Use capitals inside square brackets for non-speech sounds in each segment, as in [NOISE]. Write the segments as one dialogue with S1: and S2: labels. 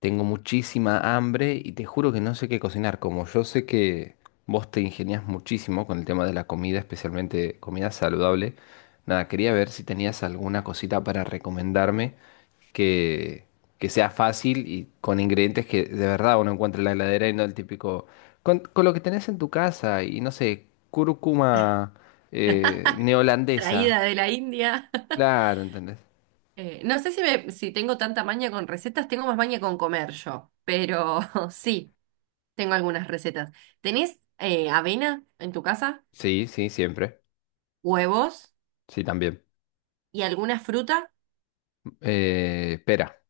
S1: Tengo muchísima hambre y te juro que no sé qué cocinar. Como yo sé que vos te ingeniás muchísimo con el tema de la comida, especialmente comida saludable, nada, quería ver si tenías alguna cosita para recomendarme que, que sea fácil y con ingredientes que de verdad uno encuentre en la heladera y no el típico. Con lo que tenés en tu casa y no sé, cúrcuma neolandesa.
S2: Traída de la India. [LAUGHS]
S1: Claro, ¿entendés?
S2: No sé si tengo tanta maña con recetas, tengo más maña con comer yo, pero [LAUGHS] sí, tengo algunas recetas. ¿Tenés avena en tu casa?
S1: Sí, sí, siempre.
S2: ¿Huevos?
S1: Sí, también.
S2: ¿Y alguna fruta?
S1: Pera.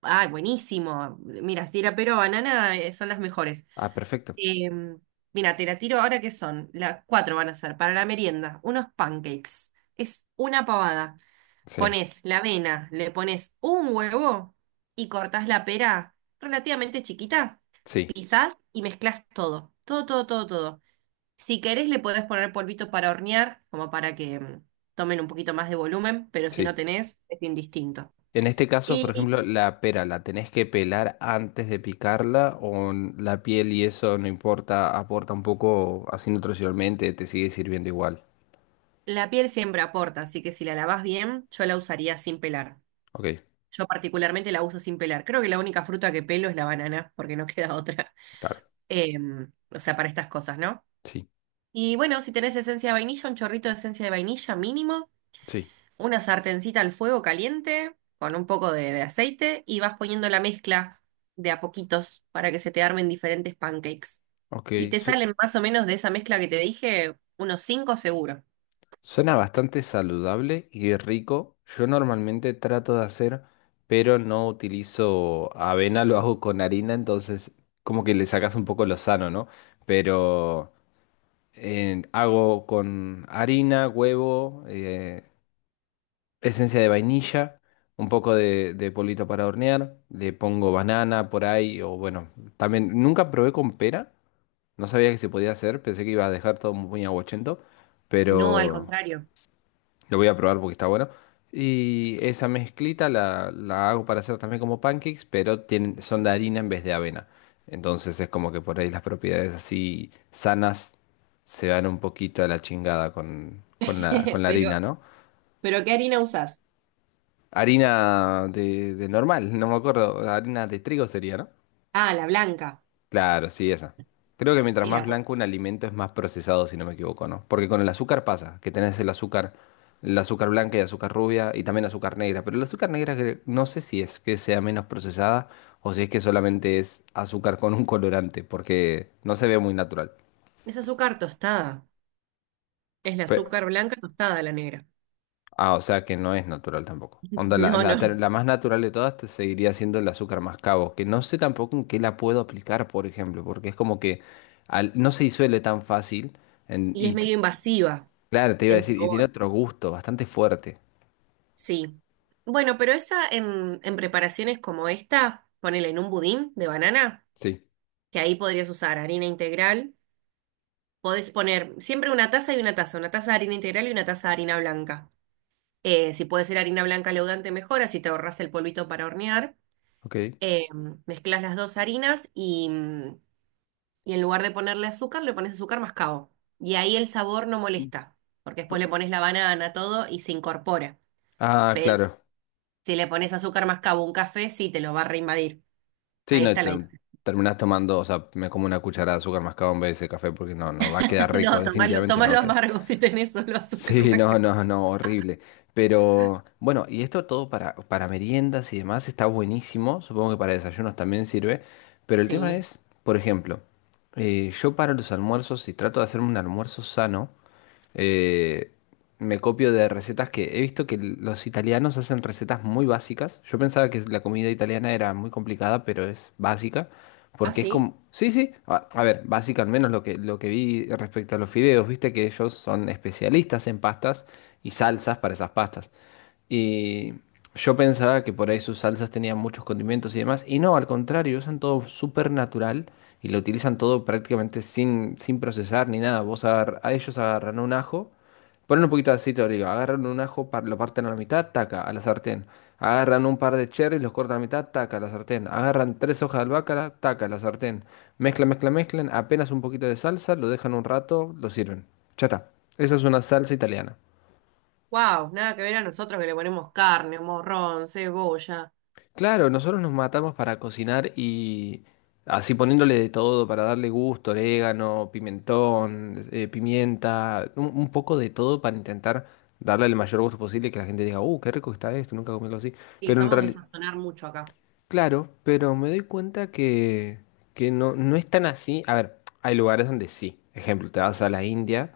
S2: ¡Ay, buenísimo! Mira, si era pero banana son las mejores.
S1: Ah, perfecto.
S2: Em, Mira, te la tiro ahora que son. Las cuatro van a ser para la merienda. Unos pancakes. Es una pavada.
S1: Sí,
S2: Pones la avena, le pones un huevo y cortás la pera relativamente chiquita.
S1: sí,
S2: Pisás y mezclas todo, todo, todo, todo, todo. Si querés le podés poner polvito para hornear, como para que tomen un poquito más de volumen, pero si no
S1: sí.
S2: tenés, es indistinto.
S1: En este caso, por ejemplo,
S2: Y
S1: la pera, ¿la tenés que pelar antes de picarla o la piel y eso no importa, aporta un poco así nutricionalmente, te sigue sirviendo igual?
S2: la piel siempre aporta, así que si la lavás bien, yo la usaría sin pelar.
S1: Ok,
S2: Yo particularmente la uso sin pelar. Creo que la única fruta que pelo es la banana, porque no queda otra.
S1: claro,
S2: [LAUGHS] O sea, para estas cosas, ¿no?
S1: sí,
S2: Y bueno, si tenés esencia de vainilla, un chorrito de esencia de vainilla mínimo,
S1: sí.
S2: una sartencita al fuego caliente con un poco de aceite y vas poniendo la mezcla de a poquitos para que se te armen diferentes pancakes.
S1: Ok,
S2: Y te
S1: su-
S2: salen más o menos de esa mezcla que te dije, unos cinco seguro.
S1: Suena bastante saludable y rico. Yo normalmente trato de hacer, pero no utilizo avena, [LAUGHS] lo hago con harina, entonces como que le sacas un poco lo sano, ¿no? Pero… hago con harina, huevo, esencia de vainilla, un poco de polvito para hornear, le pongo banana por ahí, o bueno, también nunca probé con pera, no sabía que se podía hacer, pensé que iba a dejar todo muy aguachento,
S2: No, al
S1: pero
S2: contrario.
S1: lo voy a probar porque está bueno. Y esa mezclita la hago para hacer también como pancakes, pero tienen, son de harina en vez de avena. Entonces es como que por ahí las propiedades así sanas se van un poquito a la chingada con
S2: [LAUGHS]
S1: la harina,
S2: Pero,
S1: ¿no?
S2: pero ¿qué harina usás?
S1: Harina de normal, no me acuerdo, harina de trigo sería, ¿no?
S2: Ah, la blanca.
S1: Claro, sí, esa. Creo que mientras
S2: El
S1: más
S2: apo-
S1: blanco un alimento es más procesado, si no me equivoco, ¿no? Porque con el azúcar pasa, que tenés el azúcar blanca y azúcar rubia y también azúcar negra, pero el azúcar negra no sé si es que sea menos procesada o si es que solamente es azúcar con un colorante, porque no se ve muy natural.
S2: Es azúcar tostada. Es la
S1: Pe-
S2: azúcar blanca tostada, la negra.
S1: ah, o sea que no es natural tampoco.
S2: [LAUGHS]
S1: Onda,
S2: No, no.
S1: la más natural de todas te seguiría siendo el azúcar mascabo, que no sé tampoco en qué la puedo aplicar, por ejemplo, porque es como que no se disuelve tan fácil
S2: Y es
S1: y
S2: medio invasiva
S1: claro, te iba a
S2: en
S1: decir, y tiene
S2: sabor.
S1: otro gusto bastante fuerte.
S2: Sí. Bueno, pero esa en preparaciones como esta, ponele en un budín de banana,
S1: Sí,
S2: que ahí podrías usar harina integral. Podés poner siempre una taza y una taza de harina integral y una taza de harina blanca. Si puede ser harina blanca leudante, mejor, así te ahorras el polvito para hornear.
S1: ok.
S2: Eh, Mezclas las dos harinas y y en lugar de ponerle azúcar, le pones azúcar mascabo. Y ahí el sabor no molesta, porque después le pones la banana, todo y se incorpora.
S1: Ah, claro.
S2: Si le pones azúcar mascabo a un café, sí, te lo va a reinvadir.
S1: Sí,
S2: Ahí
S1: no, y
S2: está la idea.
S1: terminás tomando, o sea, me como una cucharada de azúcar mascado en vez de ese café porque no, no va a
S2: [LAUGHS]
S1: quedar rico,
S2: No, tomalo,
S1: definitivamente no va a
S2: tomalo
S1: quedar.
S2: amargo
S1: [LAUGHS]
S2: si tenés solo azúcar
S1: Sí, no,
S2: mascabo.
S1: no, no, horrible. Pero bueno, y esto todo para meriendas y demás está buenísimo, supongo que para desayunos también sirve, pero el tema
S2: Sí.
S1: es, por ejemplo, yo para los almuerzos, si trato de hacerme un almuerzo sano, eh, me copio de recetas que he visto que los italianos hacen recetas muy básicas. Yo pensaba que la comida italiana era muy complicada, pero es básica.
S2: ¿Ah,
S1: Porque es
S2: sí?
S1: como… Sí, sí. A ver, básica al menos lo que vi respecto a los fideos. Viste que ellos son especialistas en pastas y salsas para esas pastas. Y yo pensaba que por ahí sus salsas tenían muchos condimentos y demás. Y no, al contrario, usan todo súper natural y lo utilizan todo prácticamente sin procesar ni nada. A ellos agarran un ajo. Ponen un poquito de aceite de oliva, agarran un ajo, lo parten a la mitad, taca, a la sartén. Agarran un par de cherries, los cortan a la mitad, taca, a la sartén. Agarran tres hojas de albahaca, taca, a la sartén. Mezclan, mezclan, mezclan, apenas un poquito de salsa, lo dejan un rato, lo sirven. Ya está. Esa es una salsa italiana.
S2: Wow, nada que ver a nosotros que le ponemos carne, morrón, cebolla.
S1: Claro, nosotros nos matamos para cocinar y así poniéndole de todo para darle gusto, orégano, pimentón, pimienta, un poco de todo para intentar darle el mayor gusto posible y que la gente diga, qué rico que está esto, nunca comí algo así.
S2: Sí,
S1: Pero en
S2: somos de
S1: realidad,
S2: sazonar mucho acá.
S1: claro, pero me doy cuenta que no, no es tan así. A ver, hay lugares donde sí. Ejemplo, te vas a la India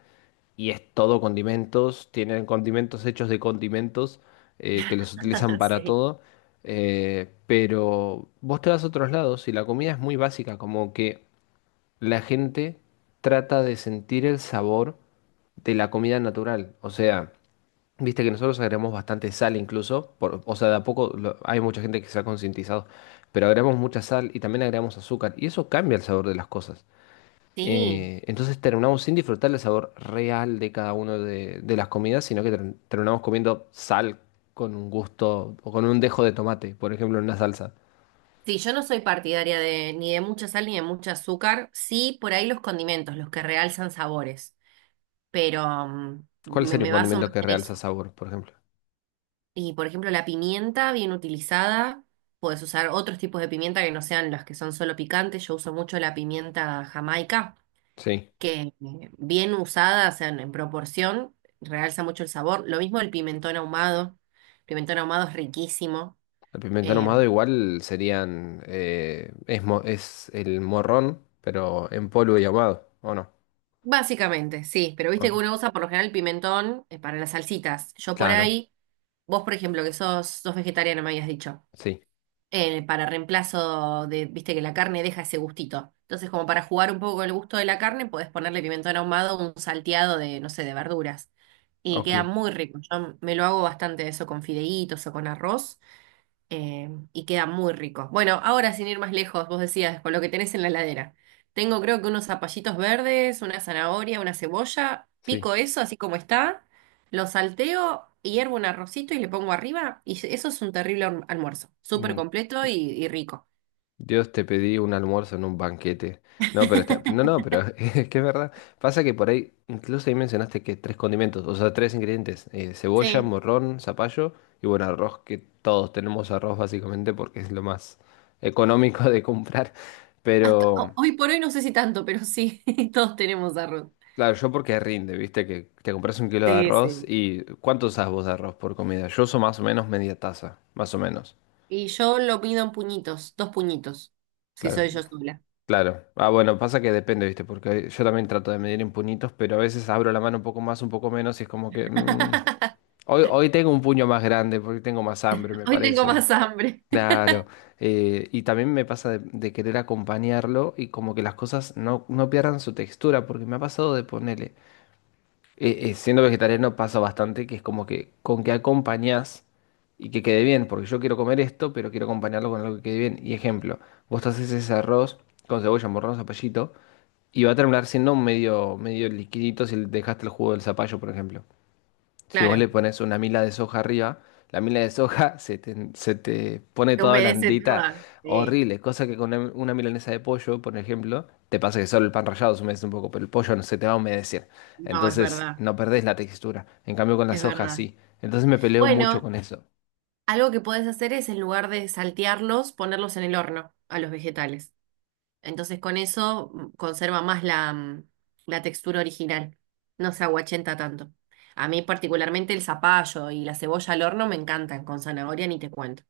S1: y es todo condimentos, tienen condimentos hechos de condimentos que los utilizan
S2: [LAUGHS]
S1: para
S2: Sí.
S1: todo. Pero vos te vas a otros lados y la comida es muy básica, como que la gente trata de sentir el sabor de la comida natural. O sea, viste que nosotros agregamos bastante sal incluso, o sea, de a poco hay mucha gente que se ha concientizado, pero agregamos mucha sal y también agregamos azúcar y eso cambia el sabor de las cosas.
S2: Sí.
S1: Entonces terminamos sin disfrutar el sabor real de cada una de las comidas, sino que terminamos comiendo sal con un gusto o con un dejo de tomate, por ejemplo, en una salsa.
S2: Sí, yo no soy partidaria de ni de mucha sal ni de mucho azúcar. Sí, por ahí los condimentos, los que realzan sabores. Pero
S1: ¿Cuál sería un
S2: me baso
S1: condimento
S2: más
S1: que
S2: en
S1: realza
S2: eso.
S1: sabor, por ejemplo?
S2: Y por ejemplo, la pimienta bien utilizada, puedes usar otros tipos de pimienta que no sean las que son solo picantes. Yo uso mucho la pimienta jamaica,
S1: Sí.
S2: que bien usada, o sea, en proporción, realza mucho el sabor. Lo mismo el pimentón ahumado. El pimentón ahumado es riquísimo.
S1: El pimentón
S2: Eh,
S1: ahumado igual serían, es el morrón, pero en polvo y ahumado, ¿o no?
S2: Básicamente, sí, pero viste que
S1: Ok.
S2: uno usa por lo general el pimentón para las salsitas. Yo por
S1: Claro,
S2: ahí, vos por ejemplo, que sos, sos vegetariana, me habías dicho.
S1: sí,
S2: Para reemplazo de, viste que la carne deja ese gustito. Entonces, como para jugar un poco con el gusto de la carne, podés ponerle pimentón ahumado un salteado de, no sé, de verduras. Y
S1: ok,
S2: queda muy rico. Yo me lo hago bastante eso con fideitos o con arroz y queda muy rico. Bueno, ahora sin ir más lejos, vos decías, con lo que tenés en la heladera. Tengo creo que unos zapallitos verdes, una zanahoria, una cebolla,
S1: sí.
S2: pico eso así como está, lo salteo, y hiervo un arrocito y le pongo arriba y eso es un terrible almuerzo, súper
S1: Mm,
S2: completo y rico.
S1: Dios, te pedí un almuerzo en un banquete. No, pero está, no,
S2: [LAUGHS]
S1: no, pero [LAUGHS] es que es verdad. Pasa que por ahí, incluso ahí mencionaste que tres condimentos, o sea, tres ingredientes, cebolla,
S2: Sí,
S1: morrón, zapallo y bueno, arroz, que todos tenemos arroz básicamente porque es lo más económico de comprar,
S2: hasta
S1: pero…
S2: hoy por hoy no sé si tanto, pero sí, [LAUGHS] todos tenemos arroz.
S1: Claro, yo porque rinde, viste, que te compras un kilo de
S2: Sí,
S1: arroz
S2: sí.
S1: y ¿cuánto usás vos de arroz por comida? Yo uso más o menos media taza, más o menos.
S2: Y yo lo pido en puñitos, dos puñitos, si
S1: Claro,
S2: soy yo sola.
S1: claro. Ah, bueno, pasa que depende, viste, porque yo también trato de medir en puñitos, pero a veces abro la mano un poco más, un poco menos y es como que… mm,
S2: [LAUGHS]
S1: hoy tengo un puño más grande porque tengo más hambre, me
S2: Hoy tengo
S1: parece.
S2: más hambre.
S1: Claro. Y también me pasa de querer acompañarlo y como que las cosas no, no pierdan su textura, porque me ha pasado de ponerle… siendo vegetariano pasa bastante que es como que con que acompañás y que quede bien, porque yo quiero comer esto, pero quiero acompañarlo con algo que quede bien. Y ejemplo, vos te haces ese arroz con cebolla, morrón, zapallito, y va a terminar siendo medio, medio liquidito si le dejaste el jugo del zapallo, por ejemplo. Si vos
S2: Claro,
S1: le pones una mila de soja arriba, la mila de soja [LAUGHS] se te pone
S2: te
S1: toda
S2: humedece
S1: blandita,
S2: toda. Sí,
S1: horrible. Cosa que con una milanesa de pollo, por ejemplo, te pasa que solo el pan rallado se humedece un poco, pero el pollo no se te va a humedecer.
S2: no, es
S1: Entonces
S2: verdad,
S1: no perdés la textura. En cambio con la
S2: es
S1: soja
S2: verdad.
S1: sí. Entonces me peleo mucho
S2: Bueno,
S1: con eso.
S2: algo que podés hacer es en lugar de saltearlos, ponerlos en el horno a los vegetales. Entonces con eso conserva más la textura original, no se aguachenta tanto. A mí particularmente el zapallo y la cebolla al horno me encantan, con zanahoria ni te cuento.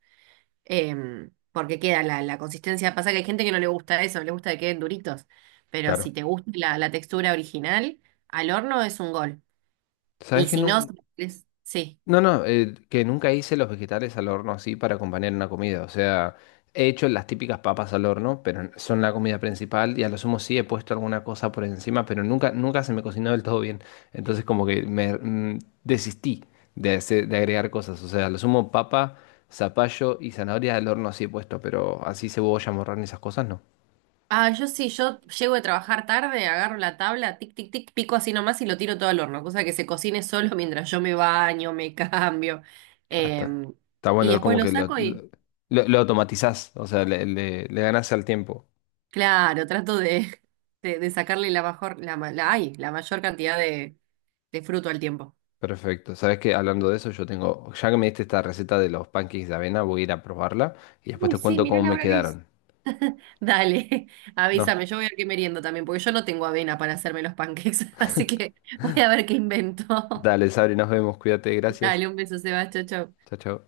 S2: Porque queda la consistencia, pasa que hay gente que no le gusta eso, le gusta que queden duritos, pero si
S1: Claro.
S2: te gusta la textura original, al horno es un gol.
S1: ¿Sabes
S2: Y
S1: que
S2: si no, si
S1: no?
S2: querés- sí.
S1: No, no, que nunca hice los vegetales al horno así para acompañar una comida. O sea, he hecho las típicas papas al horno, pero son la comida principal y a lo sumo sí he puesto alguna cosa por encima, pero nunca, nunca se me cocinó del todo bien. Entonces como que me mm, desistí de, de agregar cosas. O sea, a lo sumo papa, zapallo y zanahoria al horno sí he puesto, pero así cebolla, morrón y esas cosas no.
S2: Ah, yo sí, yo llego de trabajar tarde, agarro la tabla, tic, tic, tic, pico así nomás y lo tiro todo al horno, cosa que se cocine solo [LAUGHS] mientras yo me baño, me cambio.
S1: Hasta.
S2: Em,
S1: Está
S2: y
S1: bueno,
S2: después
S1: como
S2: lo
S1: que
S2: saco y,
S1: lo automatizás, o sea, le ganás al tiempo.
S2: claro, trato de sacarle la mejor, la, ma- la, ay, la mayor cantidad de fruto al tiempo.
S1: Perfecto. Sabes que hablando de eso, yo tengo, ya que me diste esta receta de los pancakes de avena, voy a ir a probarla y después
S2: Uy,
S1: te
S2: sí,
S1: cuento
S2: mirá
S1: cómo
S2: la
S1: me
S2: hora que es.
S1: quedaron.
S2: Dale, [LAUGHS]
S1: No,
S2: avísame, yo voy a ver qué meriendo también, porque yo no tengo avena para hacerme los pancakes, [LAUGHS] así que voy a ver qué invento.
S1: dale, Sabri, nos vemos, cuídate,
S2: [LAUGHS]
S1: gracias.
S2: Dale, un beso, Sebastián, chao. Chao.
S1: Chao, chao.